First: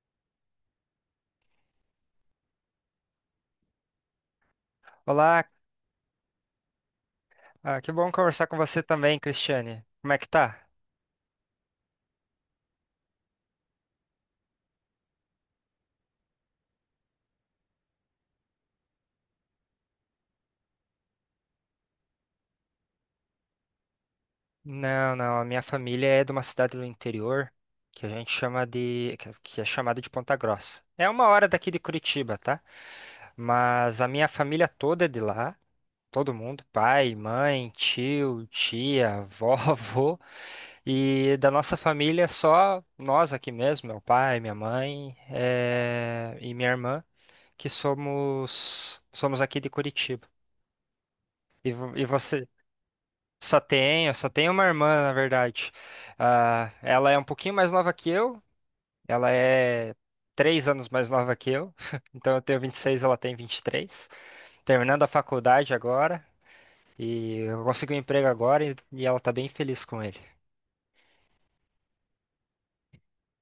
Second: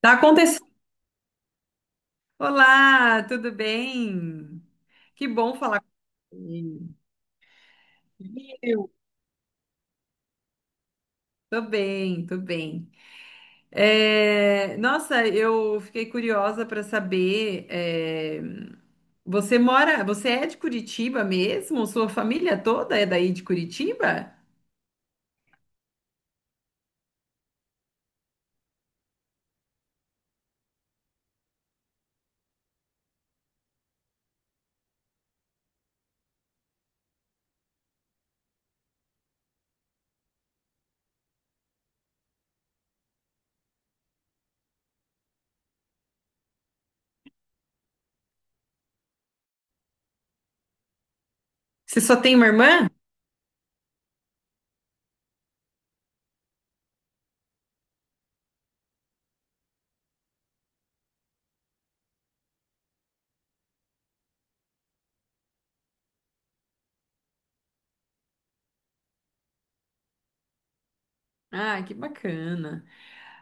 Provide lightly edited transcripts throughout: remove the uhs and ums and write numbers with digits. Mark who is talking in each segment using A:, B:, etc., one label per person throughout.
A: Tá acontecendo. Olá, tudo bem? Que
B: Olá,
A: bom falar com você.
B: que bom conversar com você também, Cristiane. Como é que tá?
A: Tô bem, tô bem. É, nossa, eu fiquei curiosa para saber. Você mora, você é de Curitiba mesmo? Sua família toda é daí de Curitiba?
B: Não, não, a minha família é de uma cidade do interior que é chamada de Ponta Grossa. É uma hora daqui de Curitiba, tá? Mas a minha família toda é de lá, todo mundo, pai, mãe, tio, tia, vó, avô. E da nossa família, só nós aqui mesmo, meu pai, minha mãe, e minha irmã, que somos aqui de Curitiba. E, vo-
A: Você
B: e
A: só tem uma
B: você?
A: irmã?
B: Só tenho uma irmã, na verdade. Ah, ela é um pouquinho mais nova que eu. Ela é 3 anos mais nova que eu. Então eu tenho 26, ela tem 23. Terminando a faculdade agora. E eu consegui um emprego agora e ela tá bem feliz com ele.
A: Ah, que bacana.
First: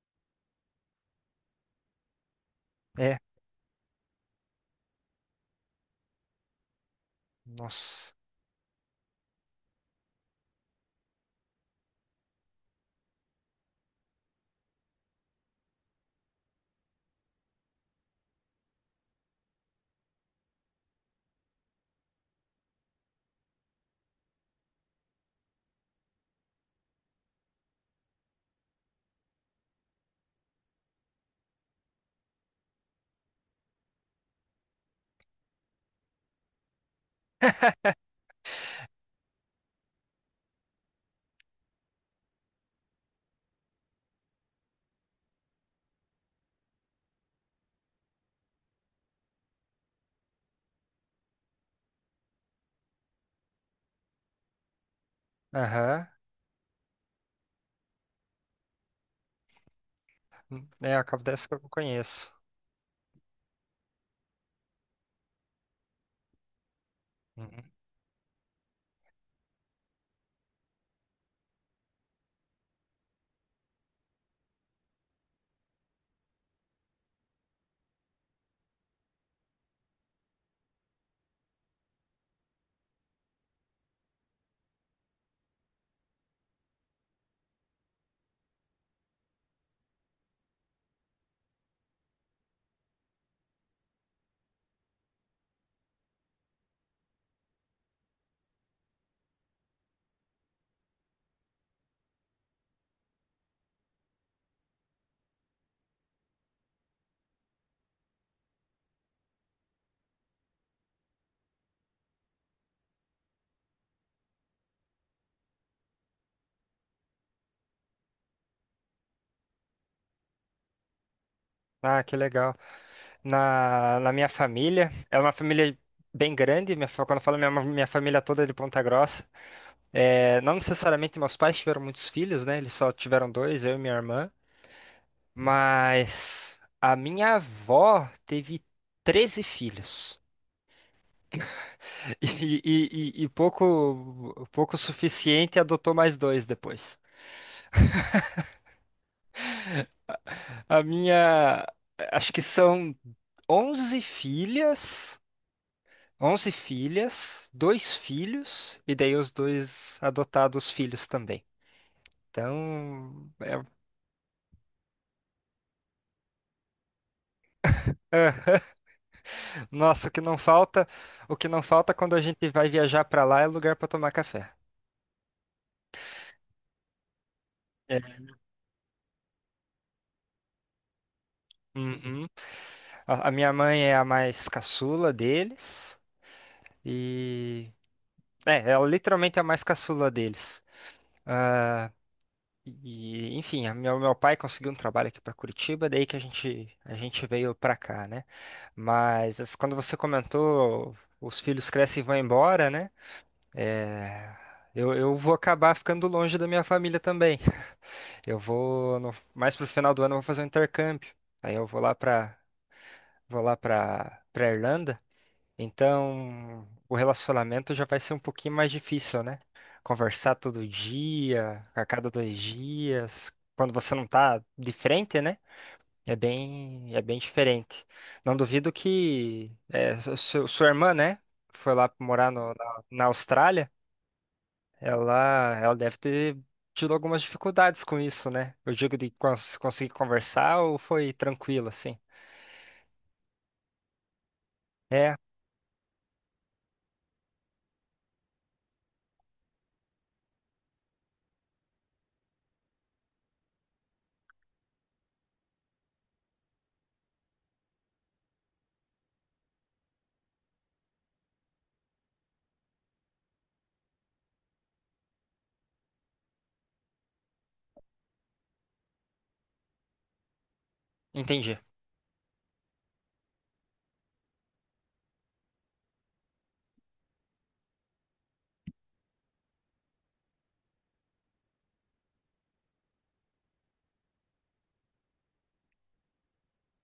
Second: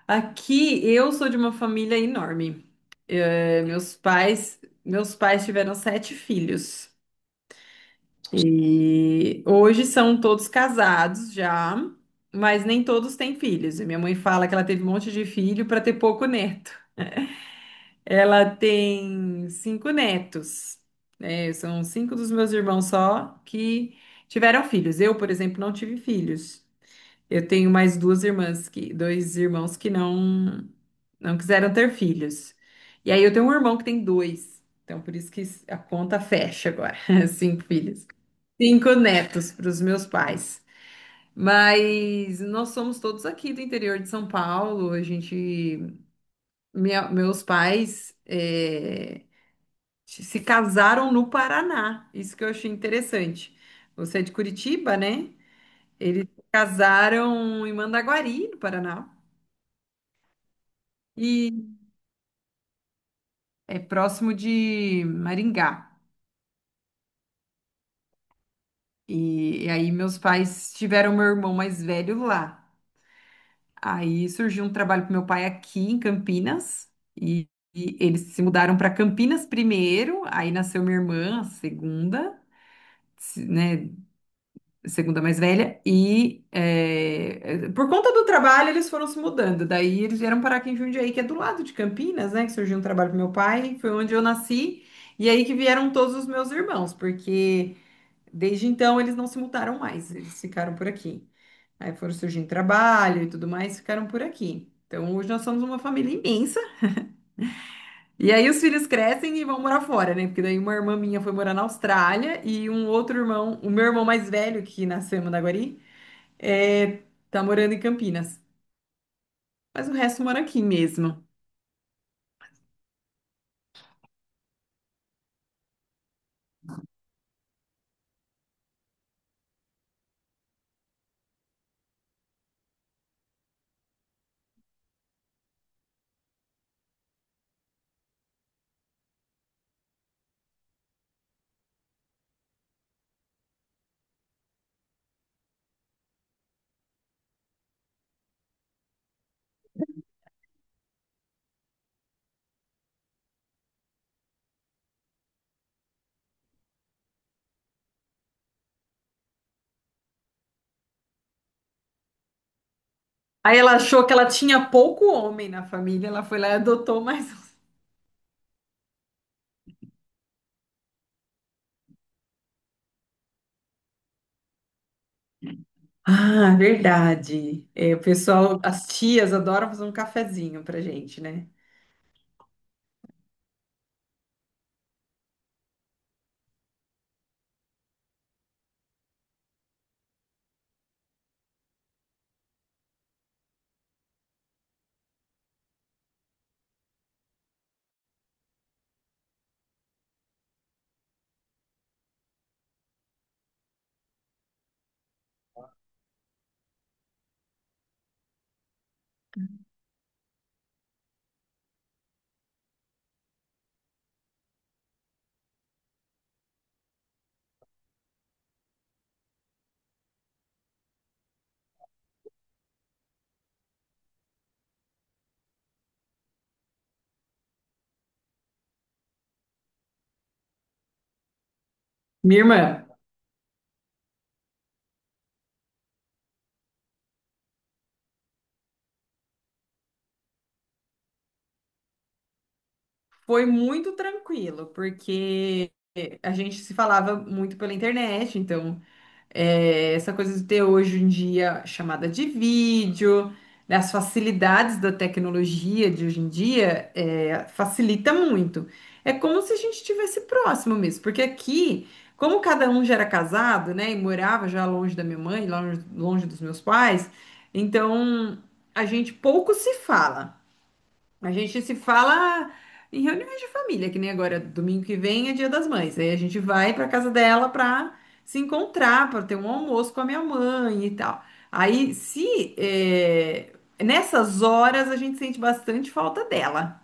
A: Aqui eu sou de uma família enorme.
B: É,
A: É, meus pais tiveram sete filhos.
B: nossa.
A: E hoje são todos casados já, mas nem todos têm filhos. E minha mãe fala que ela teve um monte de filho para ter pouco neto. Ela tem cinco netos, né? São cinco dos meus irmãos só que tiveram filhos. Eu, por exemplo, não tive filhos. Eu tenho mais dois irmãos que não quiseram ter filhos. E aí eu tenho um irmão que tem dois. Então, por isso que a conta fecha agora, cinco filhos. Cinco netos para os meus pais. Mas nós somos todos aqui do interior de São Paulo. Meus pais se casaram no Paraná. Isso que eu achei interessante. Você é de Curitiba, né?
B: Aham.
A: Eles se casaram em Mandaguari, no Paraná,
B: É, acontece
A: e
B: que eu não conheço.
A: é próximo de Maringá.
B: Uhum.
A: E aí meus pais tiveram meu irmão mais velho lá. Aí surgiu um trabalho para meu pai aqui em Campinas e, e eles se mudaram para Campinas primeiro, aí nasceu minha irmã, a segunda, né, segunda mais velha e por conta do trabalho eles foram se mudando. Daí eles vieram parar aqui em Jundiaí, que é do lado de Campinas, né, que surgiu um trabalho para meu pai, foi onde eu nasci e aí que vieram todos os meus irmãos, porque desde então eles não se mudaram mais, eles ficaram por aqui. Aí foram surgindo trabalho e tudo mais, ficaram por aqui. Então hoje nós somos uma família imensa. E aí os filhos crescem e vão morar fora, né? Porque daí uma irmã minha foi morar na Austrália e um outro irmão, o meu irmão mais velho, que nasceu em Mandaguari, é, tá morando em Campinas. Mas o resto mora aqui mesmo.
B: Ah, que legal. Na minha família, é uma família bem grande. Quando eu falo minha família toda é de Ponta Grossa. É, não necessariamente meus pais tiveram muitos filhos, né? Eles só tiveram dois, eu e minha irmã. Mas a minha avó teve 13 filhos. E pouco suficiente, adotou mais dois depois. A minha. Acho que são 11 filhas. 11 filhas, dois filhos, e daí os dois adotados filhos também. Então,
A: Aí ela achou que ela tinha pouco homem na família, ela foi lá e adotou mais um.
B: é, nossa, o que não falta quando a gente vai viajar pra lá é lugar pra tomar café.
A: Ah, verdade. É, o
B: É.
A: pessoal, as tias adoram fazer um cafezinho pra gente, né?
B: Uhum. A minha mãe é a mais caçula deles e ela literalmente é a mais caçula deles. Ah, e enfim, meu pai conseguiu um trabalho aqui pra Curitiba, daí que a gente veio pra cá, né? Mas as- quando você comentou, os filhos crescem e vão embora, né? É, eu vou acabar ficando longe da minha família também. Eu vou mais pro final do ano eu vou fazer um intercâmbio. Aí eu vou lá pra Vou lá para Irlanda. Então, o relacionamento já vai ser um pouquinho mais difícil, né? Conversar todo dia, a cada 2 dias, quando você não tá de frente, né? É bem diferente. Não duvido que sua irmã, né, foi lá morar
A: Minha
B: no- na
A: irmã.
B: na Austrália. Ela deve ter tido algumas dificuldades com isso, né? Eu digo de conseguir conversar ou foi tranquilo, assim?
A: Foi muito tranquilo,
B: É,
A: porque a gente se falava muito pela internet, então essa coisa de ter hoje em dia chamada de vídeo, né, as facilidades da tecnologia de hoje em dia facilita muito. É como se a gente estivesse próximo mesmo, porque aqui, como cada um já era casado, né, e morava já longe da minha mãe, longe, longe dos meus pais, então a gente pouco se fala. A
B: entendi.
A: gente se fala em reuniões de família, que nem agora, domingo que vem é Dia das Mães. Aí a gente vai para casa dela para se encontrar, para ter um almoço com a minha mãe e tal. Aí, se é, nessas horas a gente sente bastante falta dela,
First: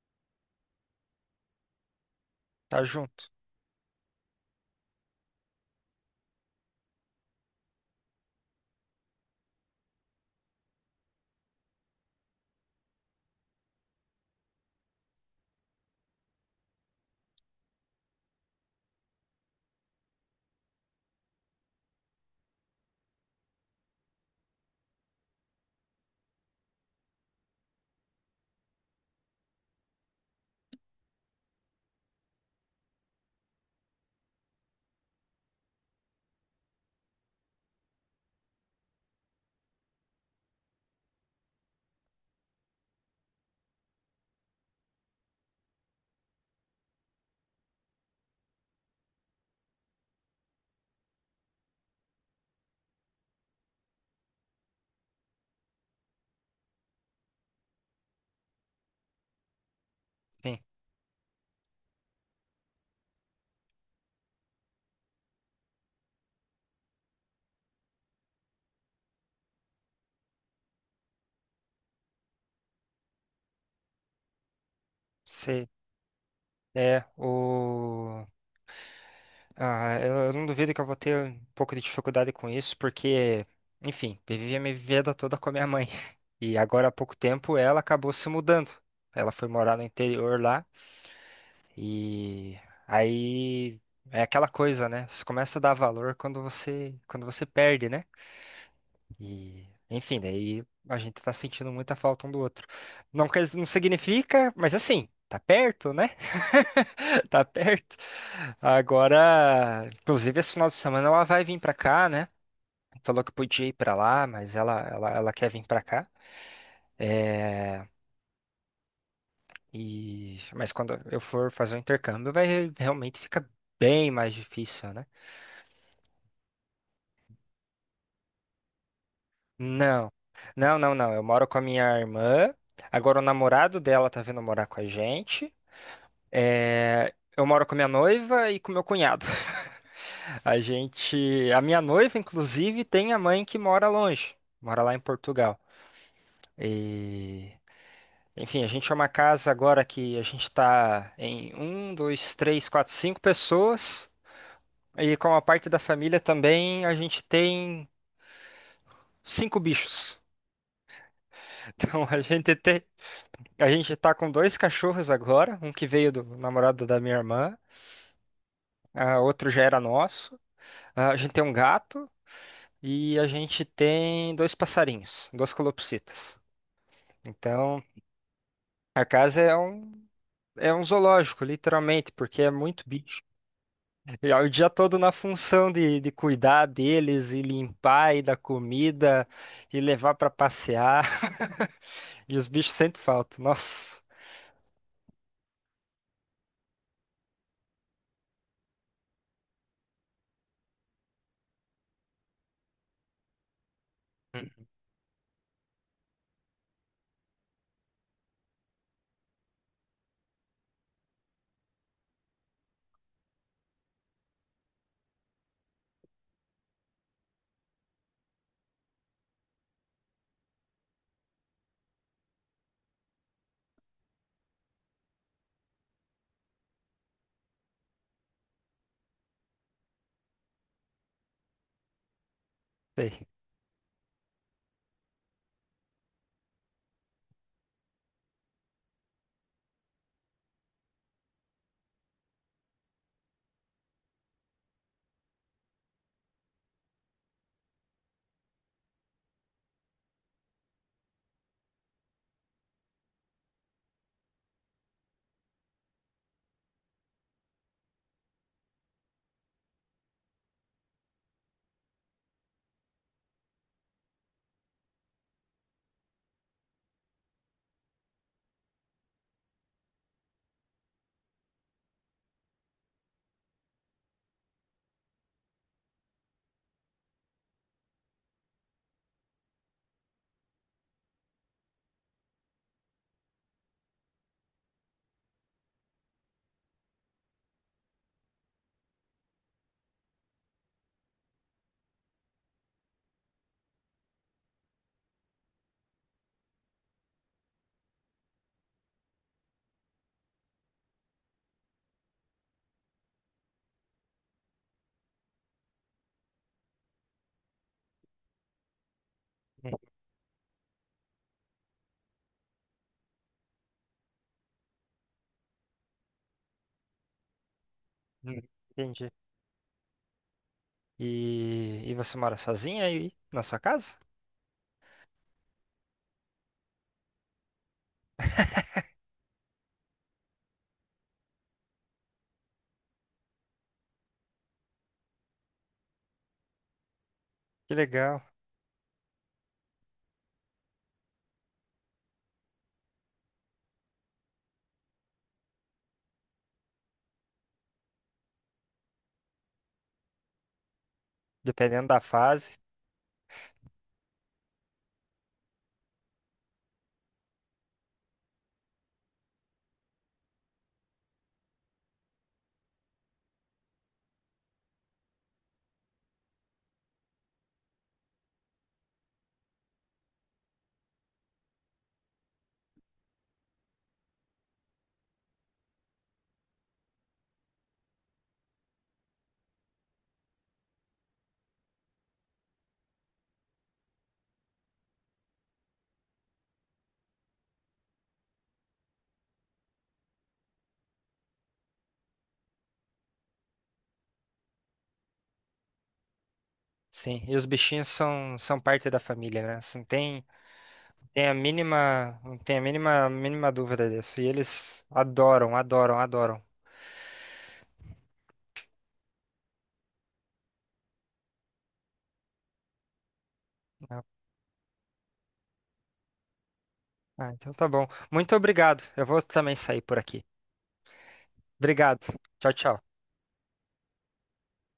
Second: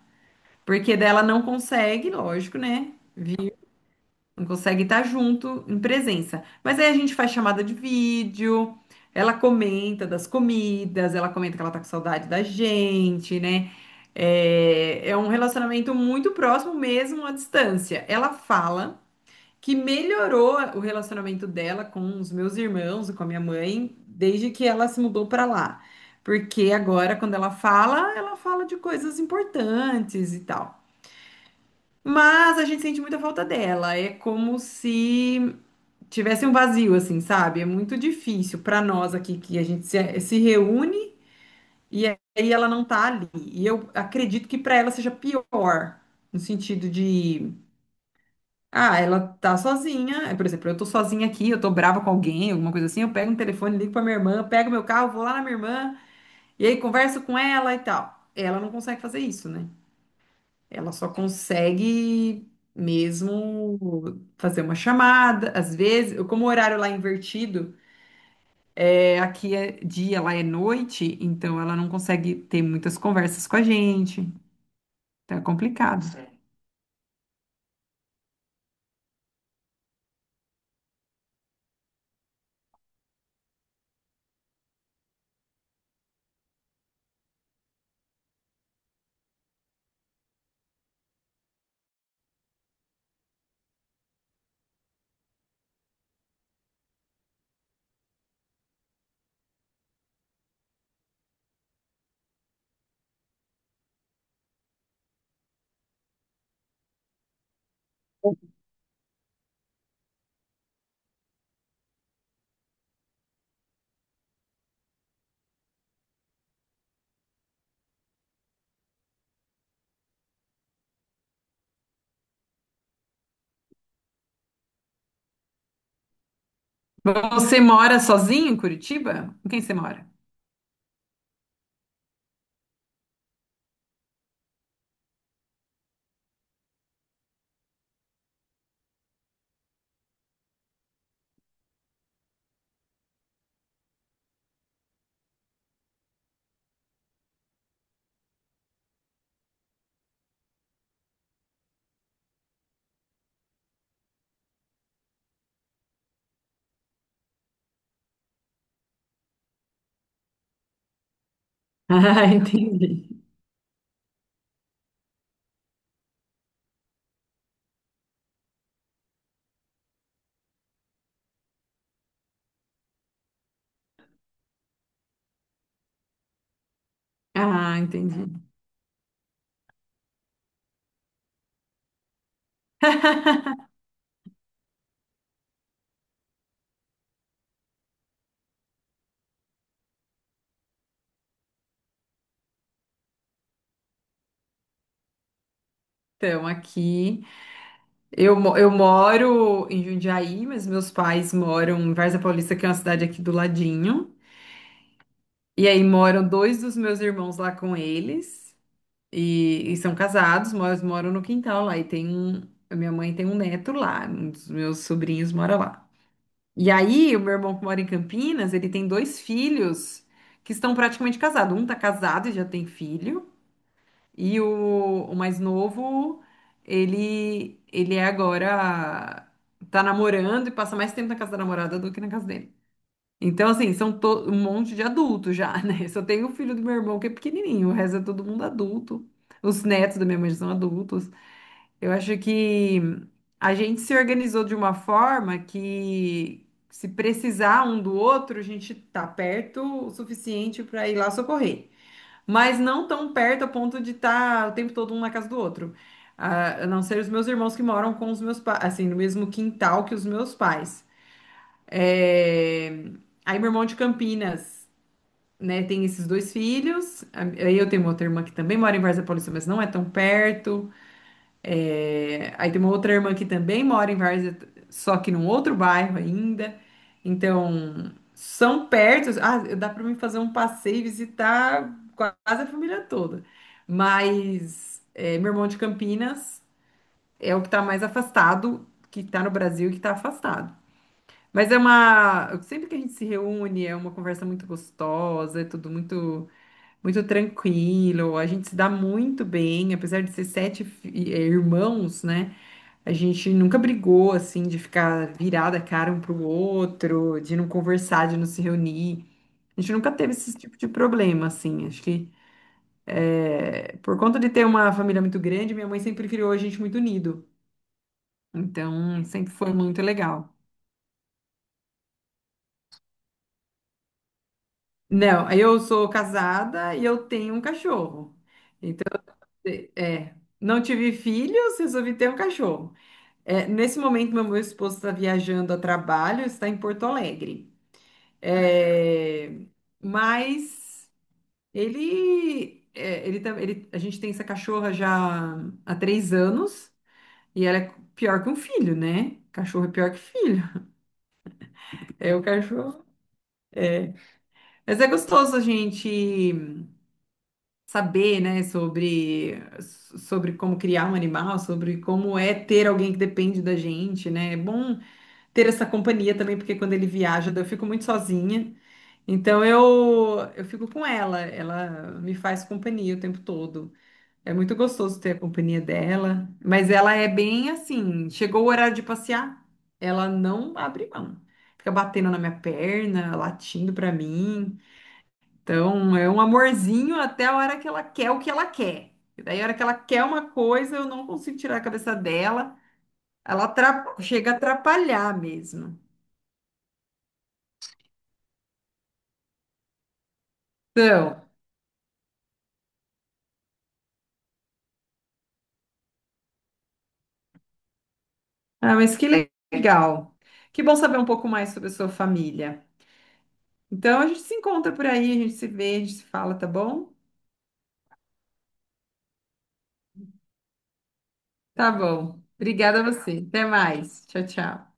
A: porque dela não consegue, lógico,
B: Tá
A: né?
B: junto.
A: Não consegue estar junto em presença. Mas aí a gente faz chamada de vídeo, ela comenta das comidas, ela comenta que ela tá com saudade da gente, né? É um relacionamento muito próximo mesmo à distância. Ela fala que melhorou o relacionamento dela com os meus irmãos e com a minha mãe desde que ela se mudou para lá. Porque agora, quando ela fala de coisas importantes e tal. Mas a gente sente muita falta dela. É como se tivesse um vazio, assim, sabe? É muito difícil para nós aqui que a gente se reúne e aí ela não tá ali. E eu acredito que para ela seja pior, no sentido de, ah, ela tá sozinha. É, por exemplo, eu tô sozinha aqui, eu tô brava com alguém, alguma coisa assim, eu pego um telefone, ligo para minha irmã, pego meu carro, vou lá na minha irmã e aí converso com ela e tal. Ela não consegue fazer isso, né?
B: Sim.
A: Ela só consegue mesmo fazer uma chamada, às vezes, como o horário lá é invertido, é, aqui é dia, lá é noite, então ela não consegue ter muitas conversas com a gente. Então é
B: Você
A: complicado. Certo.
B: é o. Ah, eu não duvido que eu vou ter um pouco de dificuldade com isso, porque, enfim, vivi a minha vida toda com a minha mãe. E agora há pouco tempo ela acabou se mudando. Ela foi morar no interior lá. E aí é aquela coisa, né? Você começa a dar valor quando você perde, né? E enfim, daí a gente tá sentindo muita falta um do outro. Não quer, não significa, mas assim, tá perto, né? Tá perto. Agora, inclusive esse final de semana ela vai vir pra cá, né? Falou que podia ir pra lá, mas ela quer vir pra cá. É, e mas quando eu for fazer o intercâmbio, vai realmente fica bem mais difícil, né?
A: Você mora sozinho em Curitiba? Com quem você mora?
B: Não, não, não, não. Eu moro com a minha irmã. Agora o namorado dela tá vindo morar com a gente. Eu moro com a minha noiva e com meu cunhado. A gente, a minha noiva, inclusive, tem a mãe que mora longe, mora lá em Portugal. E, enfim, a gente é uma casa agora que a gente está em um, dois, três, quatro, cinco pessoas. E com a parte da família também a gente tem cinco bichos. Então a
A: Ah,
B: gente tem
A: entendi.
B: a gente tá com dois cachorros agora, um que veio do namorado da minha irmã, ah, outro já era nosso. Ah, a gente tem um gato e a gente tem dois passarinhos, duas calopsitas.
A: Ah,
B: Então,
A: entendi.
B: a casa é um zoológico, literalmente, porque é muito bicho. E é o dia todo na função de cuidar deles e limpar e dar comida e levar pra passear. E os bichos sentem falta. Nossa,
A: Então, aqui eu, moro em Jundiaí, mas meus pais moram em Varza Paulista, que é uma cidade aqui do ladinho. E aí moram dois dos meus irmãos lá com eles. E são casados, mas moram no quintal lá. A minha mãe tem um neto lá, um dos meus sobrinhos mora lá. E aí, o meu irmão que mora em Campinas, ele tem dois filhos que estão praticamente casados. Um tá casado e já tem filho, e o mais novo, ele agora tá namorando e passa mais tempo na casa da namorada do que na casa dele.
B: sei.
A: Então, assim, um monte de adultos já, né? Só tem o filho do meu irmão que é pequenininho, o resto é todo mundo adulto. Os netos da minha mãe já são adultos. Eu acho que a gente se organizou de uma forma que, se precisar um do outro, a gente tá perto o suficiente para ir lá socorrer. Mas não tão perto a ponto de estar o tempo todo um na casa do outro. Ah, a não ser os meus irmãos que moram com os meus pais, assim, no mesmo quintal que os meus pais. É... Aí meu irmão de Campinas, né, tem esses dois filhos. Aí eu tenho uma outra irmã que também mora em Varzea Paulista, mas não é tão perto. É, aí tem uma outra irmã que também mora em Várzea, só que num outro bairro ainda. Então, são perto. Ah, dá para mim fazer um passeio e visitar quase a família toda. Mas meu irmão de Campinas é o que está mais afastado, que está no Brasil e que está afastado. Mas é uma. Sempre que a gente se reúne, é uma conversa muito gostosa, é tudo muito, muito tranquilo. A gente se dá muito bem, apesar de ser sete irmãos, né? A gente nunca brigou, assim, de ficar virada a cara um pro outro, de não conversar, de não se reunir. A gente nunca teve esse tipo de problema, assim. Acho que é, por conta de ter uma família muito grande, minha mãe sempre criou a gente muito unido. Então,
B: Entendi.
A: sempre foi muito legal.
B: E você mora sozinha aí na sua casa?
A: Não, eu sou casada e eu tenho um cachorro. É, é, não tive filhos, resolvi ter um cachorro. É, nesse momento, meu esposo está viajando a trabalho, está em Porto Alegre.
B: Que legal.
A: É, mas ele, é, ele, tam- ele- a gente tem essa cachorra já há 3 anos e ela é pior que um filho, né? Cachorro é pior que filho.
B: Dependendo da
A: É o
B: fase.
A: cachorro. Mas é gostoso a gente saber, né, sobre, como criar um animal, sobre como é ter alguém que depende da gente, né? É bom ter essa companhia também, porque quando ele viaja, eu fico muito sozinha. Então eu fico com ela, ela me faz companhia o tempo todo. É muito gostoso ter a companhia dela, mas ela é bem assim, chegou o horário de passear, ela não abre mão. Fica batendo na minha perna, latindo pra mim. Então é um amorzinho até a hora que ela quer o que ela quer. E daí a hora que ela quer uma coisa, eu não consigo tirar a cabeça dela. Ela chega a atrapalhar mesmo.
B: Sim, e os bichinhos são, são parte da família, né? Assim, não tem,
A: Então,
B: não tem a mínima dúvida disso. E eles adoram, adoram, adoram.
A: ah, mas que legal. Que bom saber um pouco mais sobre a sua família. Então
B: Né?
A: a gente se encontra por aí, a gente se vê, a gente se fala, tá bom?
B: Ah, então tá bom. Muito obrigado. Eu vou também sair por aqui.
A: Tá
B: Obrigado.
A: bom.
B: Tchau,
A: Obrigada a
B: tchau.
A: você. Até mais. Tchau, tchau.